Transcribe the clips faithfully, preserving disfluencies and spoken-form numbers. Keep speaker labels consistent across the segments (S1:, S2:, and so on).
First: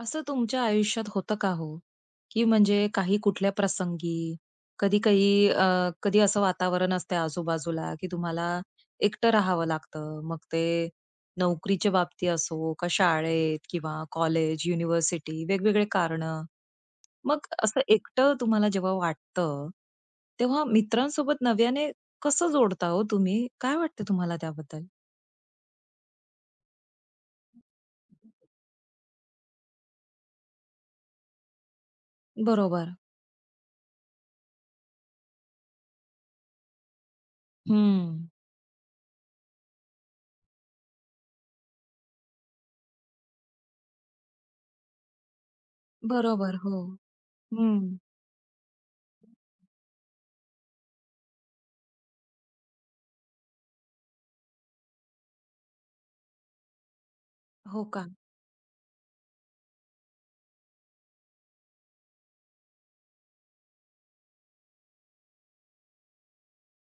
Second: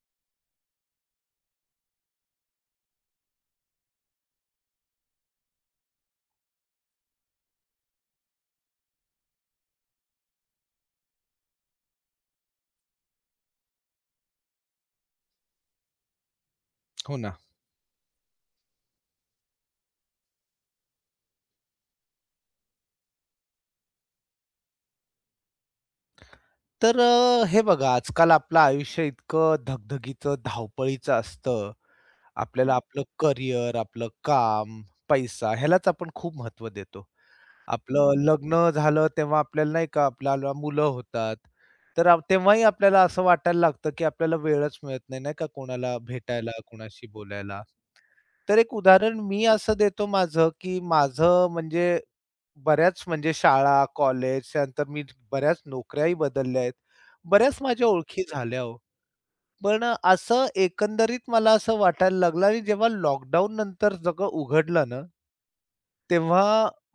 S1: असं तुमच्या आयुष्यात होतं का हो, की म्हणजे काही कुठल्या प्रसंगी, कधी काही अ, कधी असं वातावरण असते आजूबाजूला, की तुम्हाला एकटं राहावं लागतं. मग ते नोकरीच्या बाबतीत असो का शाळेत किंवा कॉलेज, युनिव्हर्सिटी वेगवेगळे कारणं.
S2: हो ना.
S1: मग असं एकटं तुम्हाला जेव्हा वाटतं, तेव्हा मित्रांसोबत नव्याने कसं जोडता हो तुम्ही? काय वाटतं तुम्हाला त्याबद्दल?
S2: तर अ, हे बघा आजकाल आपलं आयुष्य इतकं धगधगीचं, धावपळीचं असतं. आपल्याला हं.
S1: बरोबर.
S2: आपलं करियर, आपलं काम, पैसा ह्यालाच आपण खूप महत्त्व देतो. आपलं हं.
S1: हं.
S2: लग्न झालं तेव्हा आपल्याला नाही का आपल्याला मुलं होतात. तर आप तेव्हाही आपल्याला असं वाटायला लागतं, की आपल्याला वेळच मिळत नाही, नाही का कोणाला भेटायला,
S1: बरोबर. हो.
S2: कोणाशी बोलायला.
S1: हं.
S2: तर एक उदाहरण मी असं देतो माझं, की माझं म्हणजे बऱ्याच म्हणजे शाळा, कॉलेज त्यानंतर मी बऱ्याच नोकऱ्याही बदलल्या आहेत. बऱ्याच
S1: हो
S2: माझ्या
S1: का?
S2: ओळखी झाल्या हो. पण अ, असं एकंदरीत मला असं वाटायला लागलं आणि जेव्हा लॉकडाऊन नंतर सगळं उघडलं ना तेव्हा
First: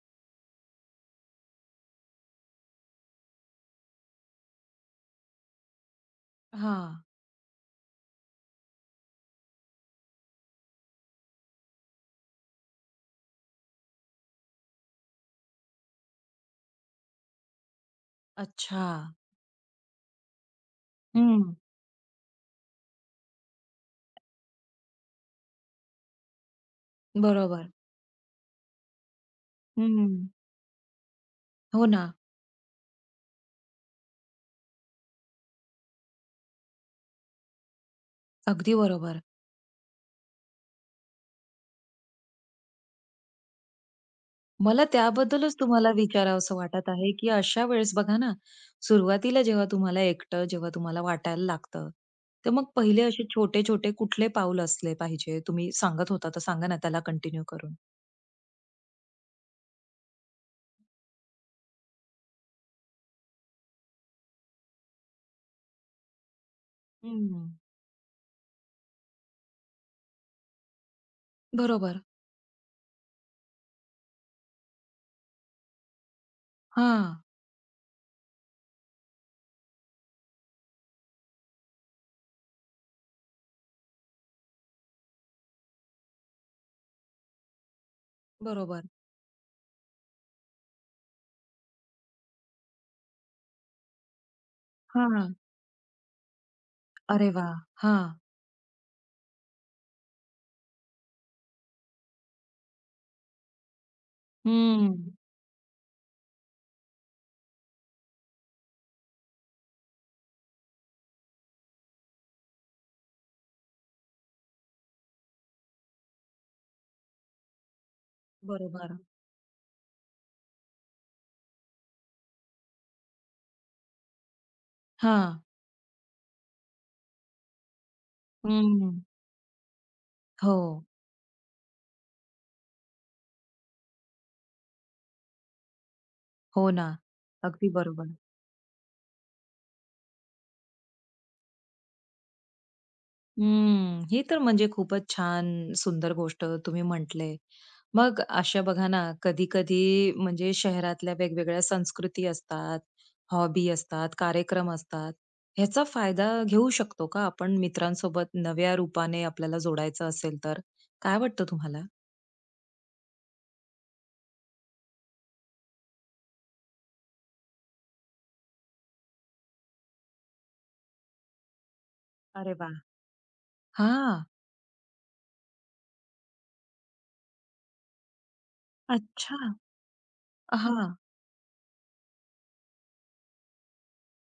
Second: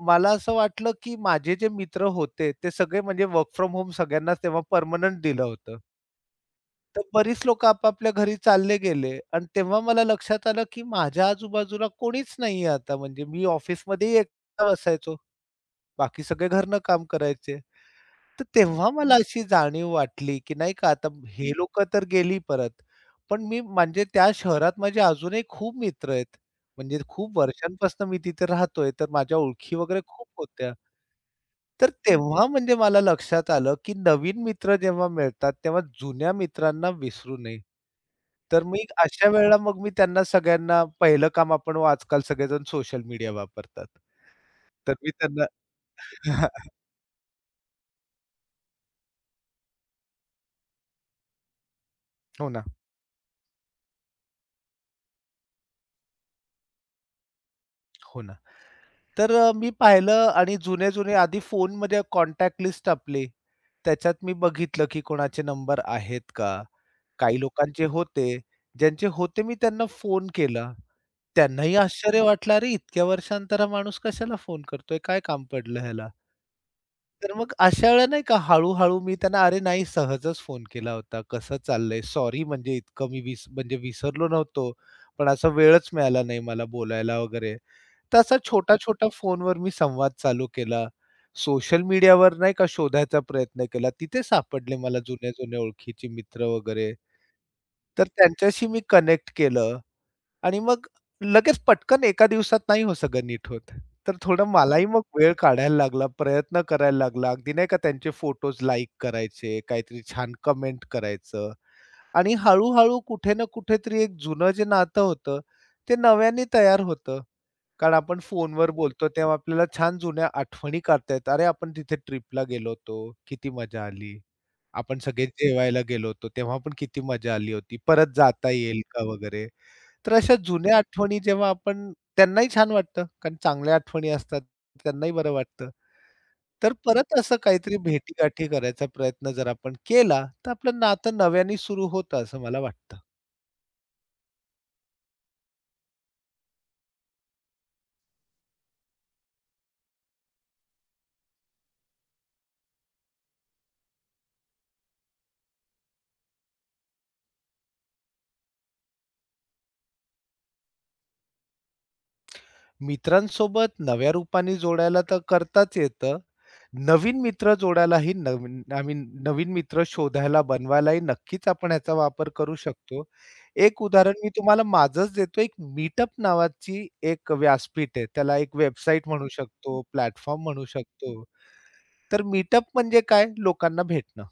S2: मला असं वाटलं, की माझे जे मित्र होते ते सगळे म्हणजे वर्क फ्रॉम होम सगळ्यांनाच तेव्हा पर्मनंट दिलं होतं.
S1: हां.
S2: तर बरीच लोकं आपापल्या घरी चालले गेले आणि तेव्हा मला लक्षात आलं, की माझ्या आजूबाजूला कोणीच नाहीये आता म्हणजे मी ऑफिसमध्येही एकटा बसायचो. बाकी सगळे घरनं काम करायचे. तर
S1: अच्छा.
S2: तेव्हा मला अशी जाणीव वाटली, की नाही का आता हे
S1: हं.
S2: लोकं तर गेली परत. पण मी म्हणजे त्या शहरात माझे अजूनही खूप मित्र आहेत. म्हणजे खूप
S1: बरोबर.
S2: वर्षांपासून मी तिथे राहतोय, तर माझ्या ओळखी वगैरे
S1: हं.
S2: खूप होत्या.
S1: हो
S2: तर
S1: ना.
S2: तेव्हा म्हणजे मला लक्षात आलं, की नवीन मित्र जेव्हा मिळतात, तेव्हा जुन्या मित्रांना विसरू नये. तर
S1: अगदी
S2: मी
S1: बरोबर.
S2: अशा वेळेला मग मी त्यांना सगळ्यांना पहिलं काम आपण आजकाल सगळेजण सोशल मीडिया वापरतात.
S1: मला
S2: तर मी त्यांना
S1: त्याबद्दलच तुम्हाला विचारावसं वाटत आहे, की अशा वेळेस बघा ना, सुरुवातीला जेव्हा तुम्हाला एकटं जेव्हा तुम्हाला वाटायला लागतं,
S2: हो
S1: तर
S2: ना,
S1: मग पहिले असे छोटे-छोटे कुठले पाऊल असले पाहिजे? तुम्ही सांगत होता, तर सांगा ना त्याला कंटिन्यू करून?
S2: हो ना. तर अ, मी पाहिलं आणि जुने-जुने आधी फोन फोनमध्ये कॉन्टॅक्ट लिस्ट आपली, त्याच्यात मी बघितलं की कोणाचे नंबर आहेत का? काही
S1: हं.
S2: लोकांचे होते. ज्यांचे होते मी त्यांना फोन केला. त्यांनाही
S1: बरोबर.
S2: आश्चर्य वाटलं, "अरे, इतक्या वर्षानंतर हा माणूस कशाला फोन करतोय? काय काम पडलं ह्याला?"
S1: हां.
S2: तर मग अशा वेळेला नाही का हळू-हळू मी त्यांना "अरे नाही सहजच फोन केला होता. कसं चाललंय? सॉरी म्हणजे इतकं मी विस म्हणजे विसरलो नव्हतो. पण असा वेळच मिळाला नाही मला बोलायला वगैरे." तर असा
S1: बरोबर.
S2: छोटा-छोटा फोनवर मी संवाद चालू केला. सोशल मीडियावर नाही का शोधायचा प्रयत्न केला. तिथे सापडले मला
S1: हां.
S2: जुन्या-जुन्या ओळखीचे मित्र वगैरे.
S1: अरे वाह! हां.
S2: तर त्यांच्याशी मी कनेक्ट केलं. आणि मग लगेच पटकन एका दिवसात नाही हो सगळं नीट होत. तर थोडं हो. मलाही
S1: हं.
S2: मग वेळ काढायला लागला, प्रयत्न करायला लागला. अगदी नाही का त्यांचे फोटोज लाइक करायचे, काहीतरी छान कमेंट करायचं आणि हळू-हळू कुठे ना कुठेतरी एक जुनं जे नातं होतं, ते नव्याने तयार होतं. कारण आपण फोनवर
S1: बरोबर.
S2: बोलतो तेव्हा आपल्याला छान जुन्या आठवणी काढता येतात. अरे, आपण तिथे ट्रिपला गेलो होतो, किती मजा आली. आपण सगळे
S1: हां.
S2: जेवायला गेलो होतो, तेव्हा पण किती मजा आली होती. परत जाता येईल
S1: हं.
S2: का वगैरे. तर अशा
S1: हो.
S2: जुन्या आठवणी जेव्हा आपण त्यांनाही छान वाटतं, कारण चांगल्या आठवणी असतात, त्यांनाही बरं वाटतं.
S1: हो
S2: तर
S1: ना.
S2: परत असं
S1: अगदी
S2: काहीतरी
S1: बरोबर.
S2: भेटीगाठी करायचा प्रयत्न जर आपण केला, तर आपलं नातं नव्याने सुरू होतं असं मला वाटतं.
S1: हम्म. ही तर म्हणजे खूपच छान सुंदर गोष्ट तुम्ही म्हटले. मग अशा बघा ना, कधी-कधी म्हणजे शहरातल्या वेगवेगळ्या संस्कृती असतात, हॉबी असतात, कार्यक्रम असतात. ह्याचा फायदा घेऊ शकतो का आपण मित्रांसोबत नव्या रूपाने आपल्याला जोडायचं असेल तर? काय वाटतं तुम्हाला?
S2: मित्रांसोबत नव्या रूपाने जोडायला तर करताच येतं, नवीन मित्र जोडायलाही नवीन आम्ही नवीन मित्र शोधायला, बनवायलाही नक्कीच आपण ह्याचा वापर
S1: अरे
S2: करू
S1: वाह!
S2: शकतो. एक उदाहरण
S1: हां.
S2: मी तुम्हाला माझंच देतो. एक मीटअप नावाची एक व्यासपीठ आहे. त्याला एक वेबसाईट म्हणू
S1: अच्छा.
S2: शकतो, प्लॅटफॉर्म म्हणू
S1: हां.
S2: शकतो. तर मीटअप म्हणजे काय? लोकांना भेटणं.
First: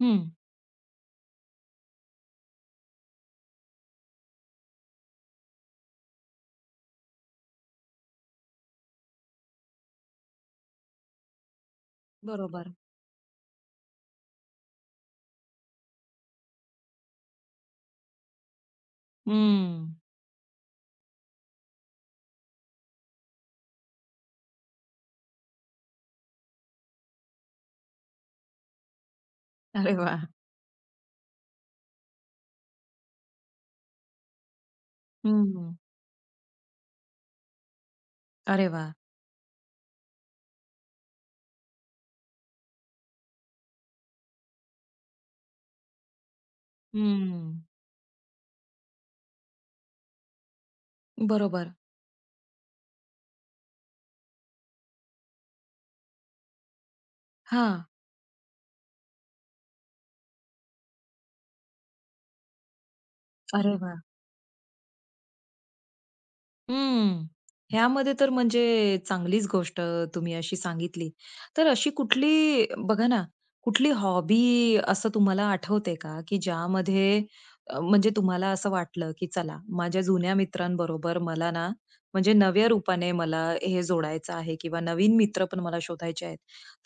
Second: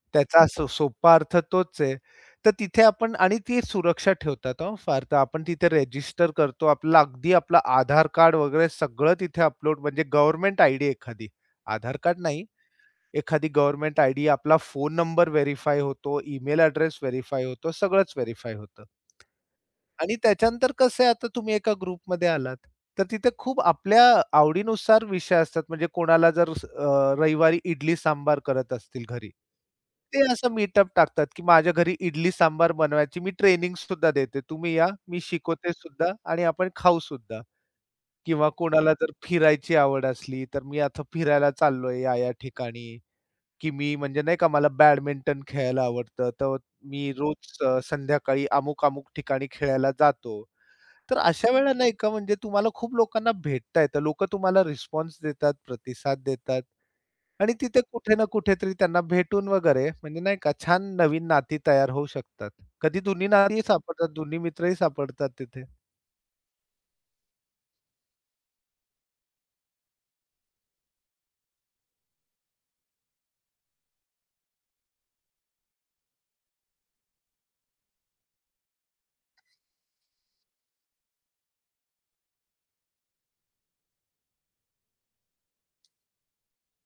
S1: हं.
S2: त्याचा सो सोपा अर्थ तोच आहे. तर तिथे आपण आणि ती सुरक्षा ठेवतात हो फार. तर आपण तिथे रेजिस्टर करतो. आपला अगदी आपला आधार कार्ड वगैरे सगळं तिथे अपलोड म्हणजे गव्हर्नमेंट आयडी एखादी, आधार कार्ड नाही.
S1: बरोबर.
S2: एखादी गव्हर्नमेंट आयडी, आपला फोन नंबर व्हेरिफाय होतो, ईमेल अॅड्रेस व्हेरिफाय होतो, सगळंच व्हेरिफाय होतं.
S1: हं.
S2: आणि त्याच्यानंतर कसं आहे, आता तुम्ही एका ग्रुपमध्ये आलात, तर तिथे खूप आपल्या आवडीनुसार विषय असतात. म्हणजे कोणाला जर अ, रविवारी इडली सांबार करत असतील घरी,
S1: अरे
S2: ते
S1: वाह!
S2: असं मीटअप टाकतात, की माझ्या घरी इडली सांबार बनवायची मी ट्रेनिंग सुद्धा देते. तुम्ही या, मी शिकवते
S1: हं.
S2: सुद्धा आणि आपण खाऊ सुद्धा किंवा
S1: अरे
S2: कोणाला
S1: वाह!
S2: जर फिरायची आवड असली, तर मी आता फिरायला चाललोय या-या ठिकाणी. की मी म्हणजे नाही का मला बॅडमिंटन खेळायला आवडतं, तर मी रोज
S1: हं.
S2: अ, संध्याकाळी अमुक-अमुक ठिकाणी खेळायला जातो. तर अशा
S1: बरोबर.
S2: वेळेला नाही का म्हणजे तुम्हाला खूप लोकांना भेटता येतं. लोकं तुम्हाला रिस्पॉन्स देतात, प्रतिसाद देतात आणि तिथे
S1: हां.
S2: कुठे ना कुठेतरी त्यांना भेटून वगैरे म्हणजे नाही का छान नवीन नाती तयार होऊ शकतात. कधी दोन्ही नातीही
S1: अरे वाह!
S2: सापडतात, दोन्ही मित्रही सापडतात तिथे.
S1: हम्म. ह्यामध्ये तर म्हणजे चांगलीच गोष्ट तुम्ही अशी सांगितली. तर अशी कुठली बघा ना, कुठली हॉबी असं तुम्हाला आठवते का, की ज्यामध्ये अ, म्हणजे तुम्हाला असं वाटलं, की चला माझ्या जुन्या मित्रांबरोबर मला ना, म्हणजे नव्या रूपाने मला हे जोडायचं आहे किंवा नवीन मित्र पण मला शोधायचे आहेत.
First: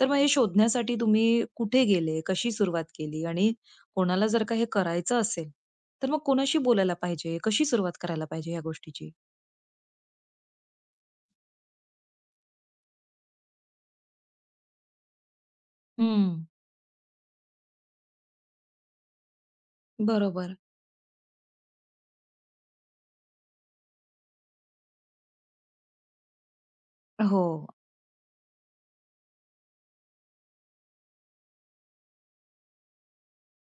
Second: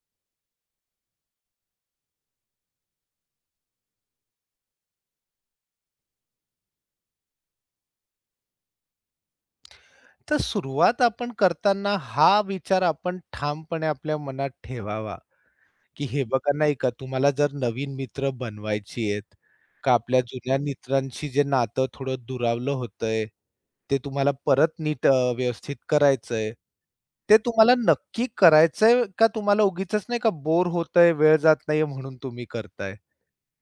S1: तर मग हे शोधण्यासाठी तुम्ही कुठे गेले, कशी सुरुवात केली आणि कोणाला जर का हे करायचं असेल, तर मग कोणाशी बोलायला पाहिजे, कशी सुरुवात करायला पाहिजे ह्या गोष्टीची?
S2: तर सुरुवात आपण करताना हा विचार आपण ठामपणे आपल्या मनात ठेवावा. की हे
S1: हं.
S2: बघा नाही का तुम्हाला जर नवीन मित्र बनवायची आहेत, का आपल्या
S1: बरोबर.
S2: जुन्या मित्रांशी जे नातं थोडं दुरावलं होतंय, ते तुम्हाला परत नीट अ, व्यवस्थित करायचंय. ते
S1: हो,
S2: तुम्हाला नक्की करायचंय का तुम्हाला उगीचच नाही का बोर होतंय, वेळ जात नाहीये म्हणून तुम्ही करताय.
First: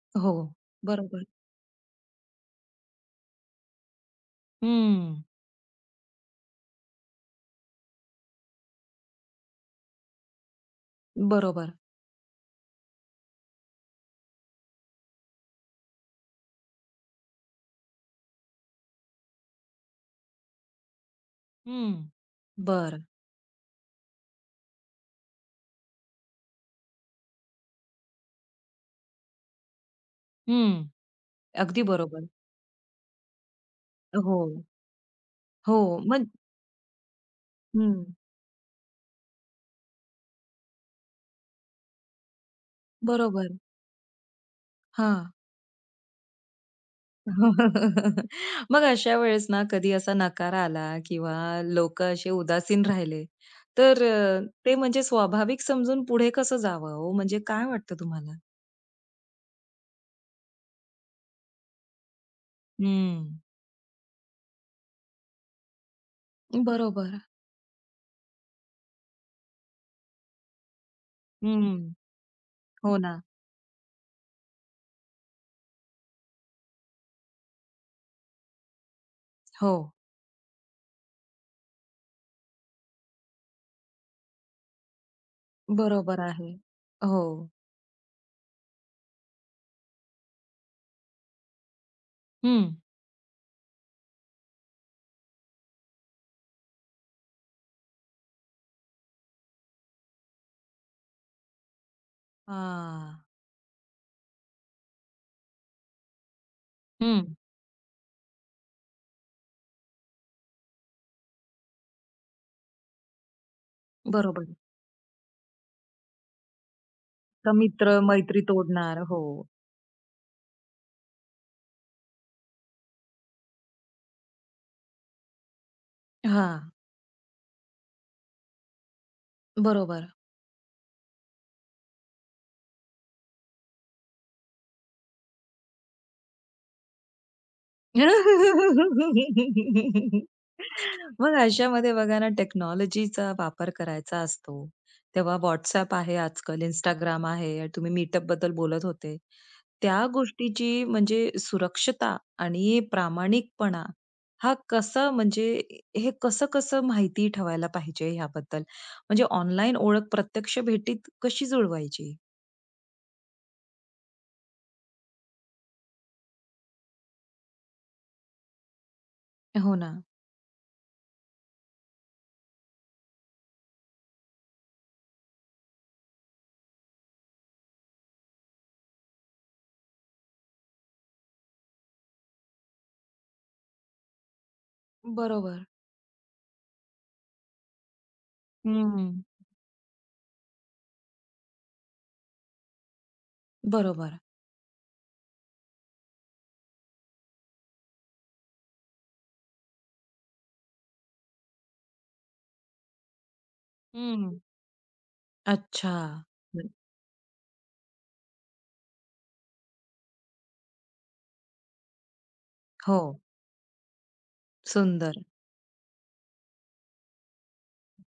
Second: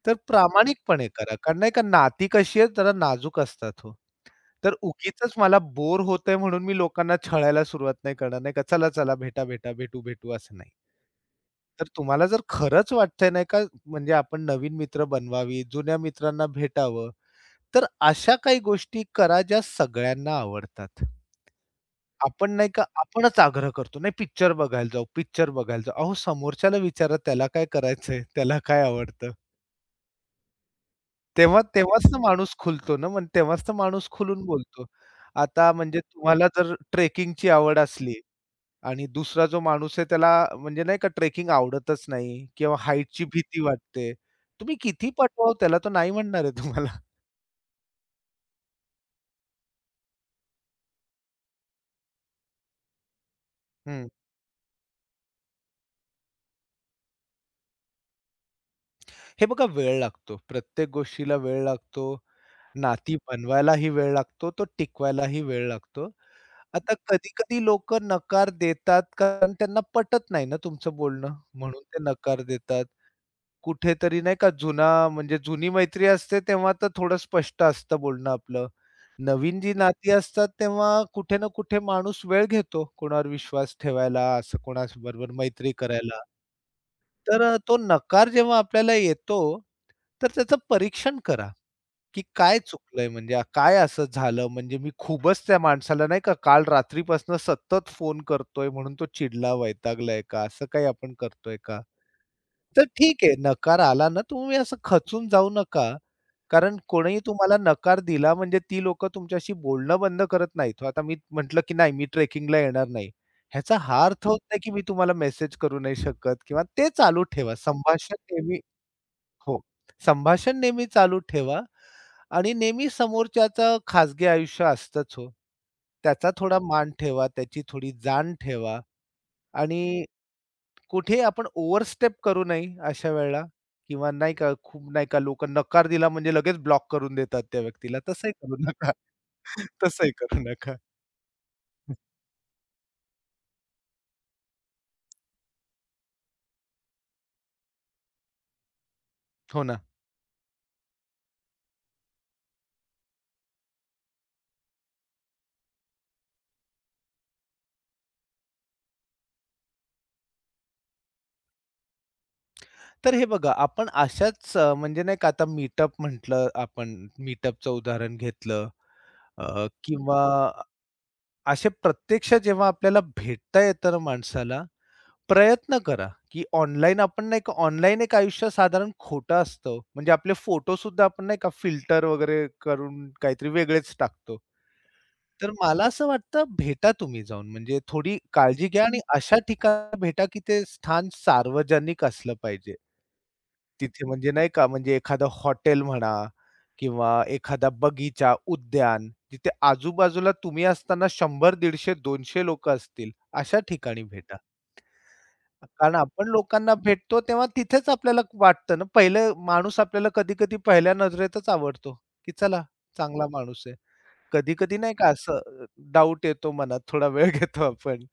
S2: तर
S1: हो.
S2: प्रामाणिकपणे
S1: बरोबर.
S2: करा. कारण नाही का नाती कशी आहेत जरा नाजूक असतात हो. तर
S1: हं.
S2: उगीचच मला बोर होतंय म्हणून मी लोकांना छळायला सुरुवात नाही करणार नाही का, "चला, चला भेटा, भेटा, भेटू, भेटू" असं नाही.
S1: बरोबर.
S2: तर तुम्हाला जर खरंच वाटतंय नाही का, म्हणजे आपण नवीन मित्र बनवावी, जुन्या मित्रांना भेटावं, तर अशा काही गोष्टी करा ज्या सगळ्यांना आवडतात.
S1: हं.
S2: आपण नाही का
S1: बरं.
S2: आपणच आग्रह करतो, "नाही पिक्चर बघायला जाऊ, पिक्चर बघायला जाऊ." अहो समोरच्याला विचारा त्याला काय करायचंय, त्याला काय आवडतं.
S1: हं.
S2: तेव्हा
S1: अगदी
S2: तेव्हाच तर
S1: बरोबर.
S2: माणूस खुलतो ना, मग तेव्हाच तर माणूस
S1: हो,
S2: खुलून बोलतो. आता
S1: हो.
S2: म्हणजे
S1: मग
S2: तुम्हाला जर ट्रेकिंगची आवड असली
S1: हं.
S2: आणि दुसरा जो माणूस आहे त्याला म्हणजे नाही का ट्रेकिंग आवडतच नाही किंवा हाईटची
S1: बरोबर.
S2: भीती वाटते. तुम्ही किती
S1: हां.
S2: पाठवावं त्याला तो नाही म्हणणार आहे तुम्हाला.
S1: मग अशा वेळेस ना कधी असा नकार आला किंवा लोकं असे उदासीन राहिले, तर
S2: हं.
S1: अ, ते म्हणजे स्वाभाविक समजून पुढे कसं जावं हो? म्हणजे काय वाटतं तुम्हाला?
S2: हे बघा वेळ लागतो. प्रत्येक गोष्टीला वेळ लागतो. नाती
S1: हं.
S2: बनवायलाही वेळ लागतो. तो टिकवायलाही वेळ लागतो. आता
S1: बरोबर.
S2: कधी-कधी लोकं नकार देतात कारण त्यांना पटत नाही ना तुमचं बोलणं म्हणून
S1: हं.
S2: ते नकार देतात.
S1: हो ना.
S2: कुठेतरी नाही का जुना म्हणजे जुनी मैत्री असते तेव्हा तर थोडं स्पष्ट असतं बोलणं आपलं. नवीन जी
S1: हो.
S2: नाती असतात तेव्हा कुठे ना कुठे माणूस वेळ घेतो कोणावर विश्वास ठेवायला, असं कोणाबरोबर मैत्री करायला.
S1: बरोबर आहे. हो.
S2: तर अ, तो नकार जेव्हा आपल्याला येतो, तर त्याचं परीक्षण करा, की काय चुकलंय म्हणजे आ- काय असं झालं म्हणजे मी खूपच त्या माणसाला नाही का काल रात्रीपासून सतत फोन करतोय म्हणून तो चिडला, वैतागलाय का? असं काही आपण करतोय का? तर
S1: हा,
S2: ठीक आहे, नकार आला ना, तुम्ही असं खचून जाऊ नका. कारण कोणीही
S1: हं.
S2: तुम्हाला नकार दिला म्हणजे ती लोकं तुमच्याशी बोलणं बंद करत नाहीत. आता मी म्हटलं, की नाही मी ट्रेकिंगला येणार नाही. ह्याचा हा अर्थ होत
S1: बरोबर.
S2: नाही, की मी तुम्हाला मेसेज करू नाही शकत किंवा ते चालू
S1: का
S2: ठेवा. संभाषण
S1: मित्र-मैत्री
S2: नेहमी
S1: तोडणार. हो.
S2: हो, संभाषण नेहमी चालू ठेवा आणि नेहमी समोरच्याचं खाजगी आयुष्य असतंच हो. त्याचा थोडा
S1: हां.
S2: मान ठेवा, त्याची थोडी जाण ठेवा आणि
S1: बरोबर.
S2: कुठे आपण ओव्हरस्टेप करू नये अशा वेळेला किंवा नाही का खूप नाही का लोकं नकार दिला म्हणजे लगेच ब्लॉक करून देतात त्या व्यक्तीला. तसंही करू नका. तसंही करू नका.
S1: मग अशामध्ये बघा ना टेक्नॉलॉजीचा वापर करायचा असतो, तेव्हा WhatsApp आहे आजकाल, Instagram आहे, तुम्ही मीटअप बद्दल बोलत होते.
S2: हो ना.
S1: त्या गोष्टीची म्हणजे सुरक्षता आणि प्रामाणिकपणा हा कसा म्हणजे हे कसं-कसं माहिती ठेवायला पाहिजे ह्याबद्दल? म्हणजे ऑनलाईन ओळख प्रत्यक्ष भेटीत कशी जुळवायची?
S2: तर हे बघा आपण अशाच अ, म्हणजे नाही का आता मीटअप म्हटलं आपण मीटअपचं उदाहरण घेतलं अ,
S1: हो ना.
S2: किंवा असे प्रत्यक्ष जेव्हा आपल्याला भेटता येतं ना माणसाला प्रयत्न करा, की ऑनलाईन आपण नाही का ऑनलाईन एक आयुष्य साधारण खोटं असतं. म्हणजे आपले फोटो सुद्धा आपण नाही का फिल्टर वगैरे करून काहीतरी वेगळेच टाकतो. तर
S1: बरोबर.
S2: मला असं वाटतं भेटा तुम्ही जाऊन म्हणजे थोडी काळजी घ्या आणि
S1: हं,
S2: अशा ठिकाणी भेटा, की ते स्थान सार्वजनिक असलं पाहिजे. तिथे
S1: बरोबर.
S2: म्हणजे नाही का म्हणजे एखादं हॉटेल म्हणा किंवा एखादा बगीचा, उद्यान जिथे आजूबाजूला तुम्ही असताना शंभर, दीडशे, दोनशे लोकं असतील, अशा ठिकाणी भेटा.
S1: हं. अच्छा.
S2: कारण आपण लोकांना भेटतो तेव्हा तिथेच आपल्याला वाटतं ना, पहिलं माणूस आपल्याला कधी-कधी पहिल्या नजरेतच आवडतो, की चला
S1: हो,
S2: चांगला माणूस आहे. कधी-कधी नाही का
S1: सुंदर.
S2: असं डाउट येतो मनात, थोडा वेळ घेतो आपण.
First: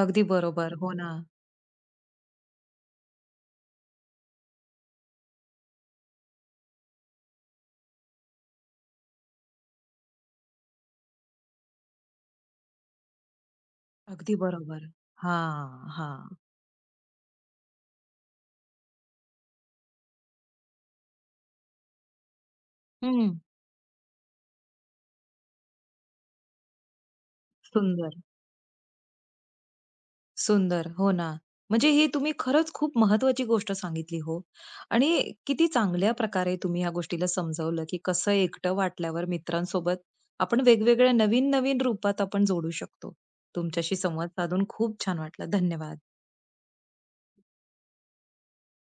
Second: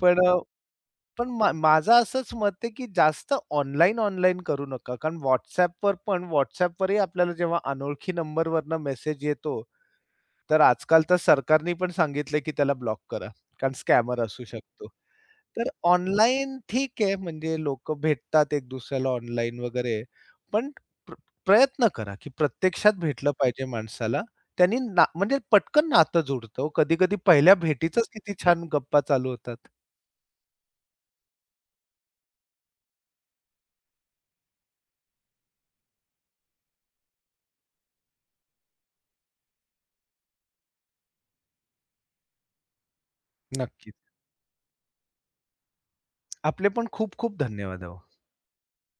S2: पण
S1: अगदी
S2: अ,
S1: बरोबर. हो ना.
S2: पण मा माझं असंच मत आहे, की जास्त ऑनलाईन, ऑनलाईन करू नका. कारण WhatsAppवर पण WhatsAppवरही आपल्याला जेव्हा अनोळखी नंबरवरनं मेसेज येतो, तर आजकाल तर सरकारनी पण सांगितलंय, की त्याला ब्लॉक करा. कारण स्कॅमर
S1: अगदी
S2: असू शकतो.
S1: बरोबर. हां,
S2: तर
S1: हां.
S2: ऑनलाईन ठीक आहे, म्हणजे लोक भेटतात एक दुसऱ्याला ऑनलाईन वगैरे. पण प्र प्रयत्न करा, की प्रत्यक्षात भेटलं
S1: हं.
S2: पाहिजे माणसाला. त्यांनी ना म्हणजे पटकन नातं जुडतं हो. कधी-कधी पहिल्या भेटीतच
S1: सुंदर,
S2: किती छान गप्पा चालू होतात.
S1: सुंदर. हो ना. म्हणजे ही तुम्ही खरंच खूप महत्वाची गोष्ट सांगितली हो आणि किती चांगल्या प्रकारे तुम्ही ह्या गोष्टीला समजावलं, की कसं एकटं वाटल्यावर मित्रांसोबत आपण वेगवेगळ्या नवीन-नवीन रूपात आपण जोडू शकतो.
S2: नक्कीच.
S1: तुमच्याशी संवाद साधून खूप छान वाटलं. धन्यवाद.
S2: आपले पण खूप खूप धन्यवाद अहो.